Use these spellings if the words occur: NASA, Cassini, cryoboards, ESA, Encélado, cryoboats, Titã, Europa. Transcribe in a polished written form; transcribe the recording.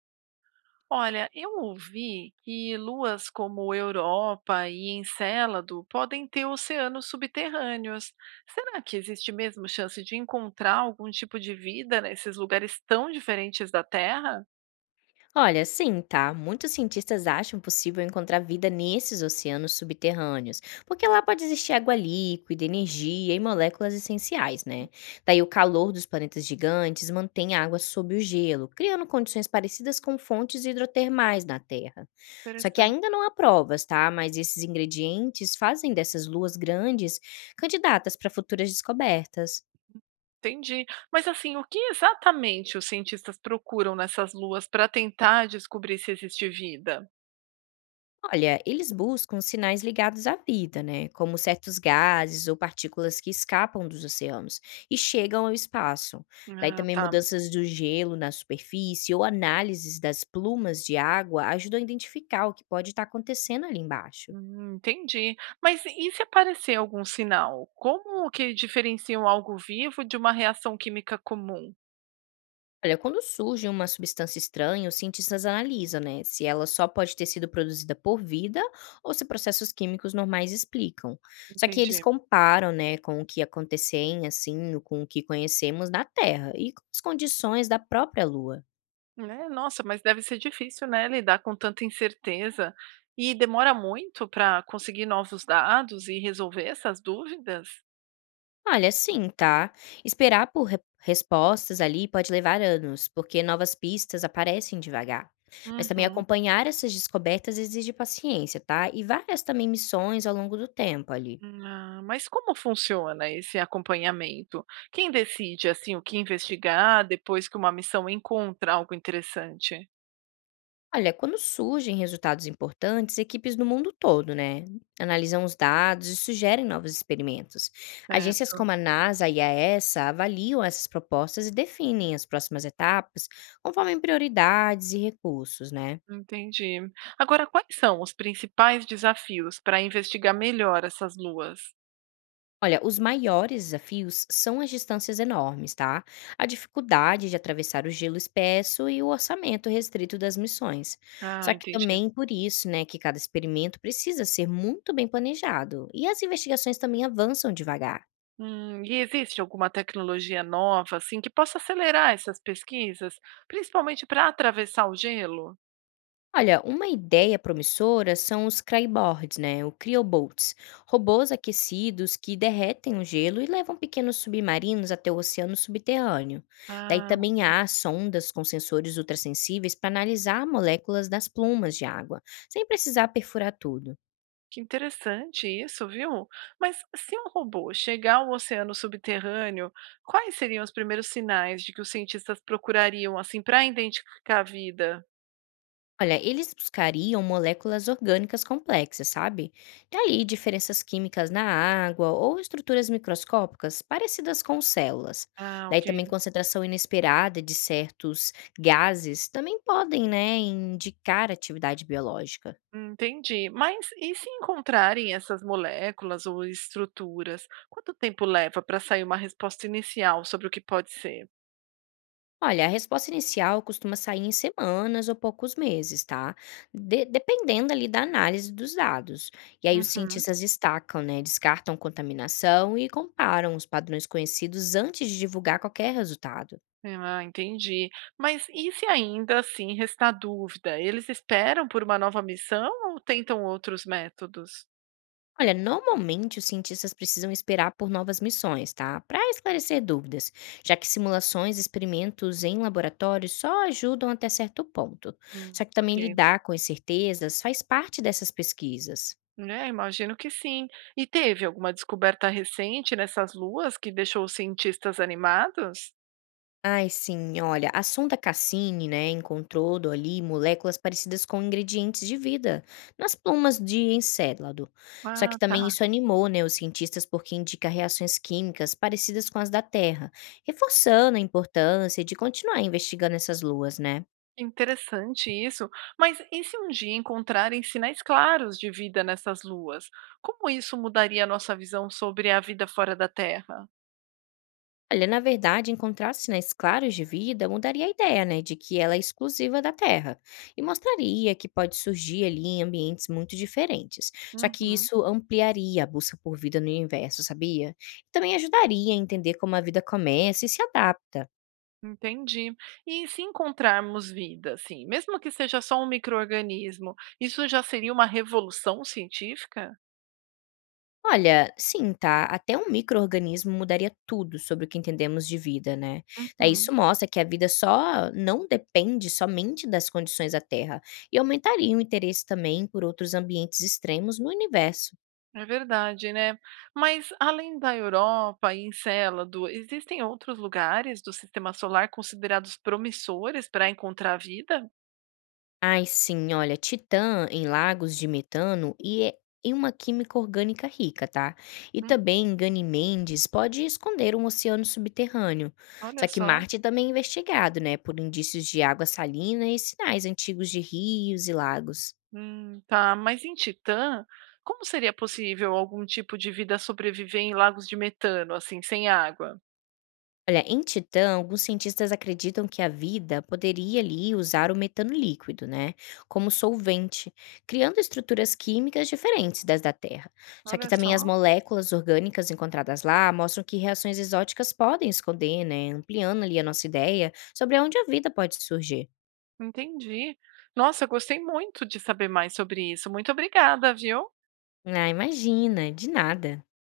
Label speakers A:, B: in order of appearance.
A: Olha, eu ouvi que luas como Europa e Encélado podem ter oceanos subterrâneos. Será que existe mesmo chance de encontrar algum tipo de vida nesses lugares tão diferentes da Terra?
B: Olha, sim, tá. Muitos cientistas acham possível encontrar vida nesses oceanos subterrâneos, porque lá pode existir água líquida, energia e moléculas essenciais, né? Daí o calor dos planetas gigantes mantém a água sob o gelo, criando condições parecidas com fontes hidrotermais na Terra. Só que
A: Interessante.
B: ainda não há provas, tá? Mas esses ingredientes fazem dessas luas grandes candidatas para futuras descobertas.
A: Entendi. Mas assim, o que exatamente os cientistas procuram nessas luas para tentar descobrir se existe vida?
B: Olha, eles buscam sinais ligados à vida, né? Como certos gases ou partículas que escapam dos oceanos e chegam ao espaço. Daí
A: Ah,
B: também
A: tá.
B: mudanças do gelo na superfície ou análises das plumas de água ajudam a identificar o que pode estar acontecendo ali embaixo.
A: Entendi. Mas e se aparecer algum sinal? Como que diferenciam algo vivo de uma reação química comum?
B: Olha, quando surge uma substância estranha, os cientistas analisam, né, se ela só pode ter sido produzida por vida ou se processos químicos normais explicam. Só que eles
A: Entendi.
B: comparam, né, com o que acontecem, assim, com o que conhecemos na Terra e com as condições da própria Lua.
A: Né, nossa, mas deve ser difícil, né, lidar com tanta incerteza. E demora muito para conseguir novos dados e resolver essas dúvidas?
B: Olha, sim, tá? Esperar por respostas ali pode levar anos, porque novas pistas aparecem devagar. Mas também
A: Uhum.
B: acompanhar essas descobertas exige paciência, tá? E várias também missões ao longo do tempo ali.
A: Ah, mas como funciona esse acompanhamento? Quem decide assim o que investigar depois que uma missão encontra algo interessante?
B: Olha, quando surgem resultados importantes, equipes do mundo todo, né, analisam os dados e sugerem novos experimentos. Agências
A: Certo,
B: como a NASA e a ESA avaliam essas propostas e definem as próximas etapas conforme prioridades e recursos, né?
A: entendi. Agora, quais são os principais desafios para investigar melhor essas luas?
B: Olha, os maiores desafios são as distâncias enormes, tá? A dificuldade de atravessar o gelo espesso e o orçamento restrito das missões.
A: Ah,
B: Só que
A: entendi.
B: também por isso, né, que cada experimento precisa ser muito bem planejado e as investigações também avançam devagar.
A: E existe alguma tecnologia nova, assim, que possa acelerar essas pesquisas, principalmente para atravessar o gelo?
B: Olha, uma ideia promissora são os cryboards, né? O cryoboats, robôs aquecidos que derretem o gelo e levam pequenos submarinos até o oceano subterrâneo. Daí
A: Ah,
B: também
A: ok.
B: há sondas com sensores ultrassensíveis para analisar moléculas das plumas de água, sem precisar perfurar tudo.
A: Que interessante isso, viu? Mas se um robô chegar ao oceano subterrâneo, quais seriam os primeiros sinais de que os cientistas procurariam, assim, para identificar a vida?
B: Olha, eles buscariam moléculas orgânicas complexas, sabe? E ali diferenças químicas na água ou estruturas microscópicas parecidas com células.
A: Ah,
B: Daí
A: ok,
B: também concentração inesperada de certos gases também podem, né, indicar atividade biológica.
A: entendi. Mas e se encontrarem essas moléculas ou estruturas? Quanto tempo leva para sair uma resposta inicial sobre o que pode ser?
B: Olha, a resposta inicial costuma sair em semanas ou poucos meses, tá? Dependendo ali da análise dos dados. E aí os
A: Uhum.
B: cientistas destacam, né? Descartam contaminação e comparam os padrões conhecidos antes de divulgar qualquer resultado.
A: Ah, entendi. Mas e se ainda assim restar dúvida? Eles esperam por uma nova missão ou tentam outros métodos?
B: Olha, normalmente os cientistas precisam esperar por novas missões, tá? Para esclarecer dúvidas, já que simulações e experimentos em laboratórios só ajudam até certo ponto. Só que também
A: Ok.
B: lidar com incertezas faz parte dessas pesquisas.
A: É, imagino que sim. E teve alguma descoberta recente nessas luas que deixou os cientistas animados?
B: Ai, sim, olha, a sonda Cassini, né, encontrou do ali moléculas parecidas com ingredientes de vida nas plumas de Encélado. Só
A: Ah,
B: que também
A: tá.
B: isso animou, né, os cientistas porque indica reações químicas parecidas com as da Terra, reforçando a importância de continuar investigando essas luas, né?
A: Interessante isso. Mas e se um dia encontrarem sinais claros de vida nessas luas? Como isso mudaria a nossa visão sobre a vida fora da Terra?
B: Olha, na verdade, encontrar sinais claros de vida mudaria a ideia, né, de que ela é exclusiva da Terra e mostraria que pode surgir ali em ambientes muito diferentes. Só que
A: Uhum.
B: isso ampliaria a busca por vida no universo, sabia? E também ajudaria a entender como a vida começa e se adapta.
A: Entendi. E se encontrarmos vida, assim, mesmo que seja só um microorganismo, isso já seria uma revolução científica?
B: Olha, sim, tá? Até um microorganismo mudaria tudo sobre o que entendemos de vida, né? Daí
A: Uhum,
B: isso mostra que a vida só não depende somente das condições da Terra e aumentaria o interesse também por outros ambientes extremos no universo.
A: é verdade, né? Mas além da Europa e Encélado, existem outros lugares do sistema solar considerados promissores para encontrar vida?
B: Ai sim, olha, titã em lagos de metano e é e uma química orgânica rica, tá? E
A: Hum,
B: também Ganymedes pode esconder um oceano subterrâneo.
A: olha
B: Só que
A: só.
B: Marte também é investigado, né, por indícios de água salina e sinais antigos de rios e lagos.
A: Tá, mas em Titã, como seria possível algum tipo de vida sobreviver em lagos de metano, assim, sem água?
B: Olha, em Titã, alguns cientistas acreditam que a vida poderia ali usar o metano líquido, né, como solvente, criando estruturas químicas diferentes das da Terra. Só que
A: Olha
B: também as
A: só.
B: moléculas orgânicas encontradas lá mostram que reações exóticas podem esconder, né, ampliando ali a nossa ideia sobre onde a vida pode surgir.
A: Entendi. Nossa, eu gostei muito de saber mais sobre isso. Muito obrigada, viu?
B: Ah, imagina, de nada.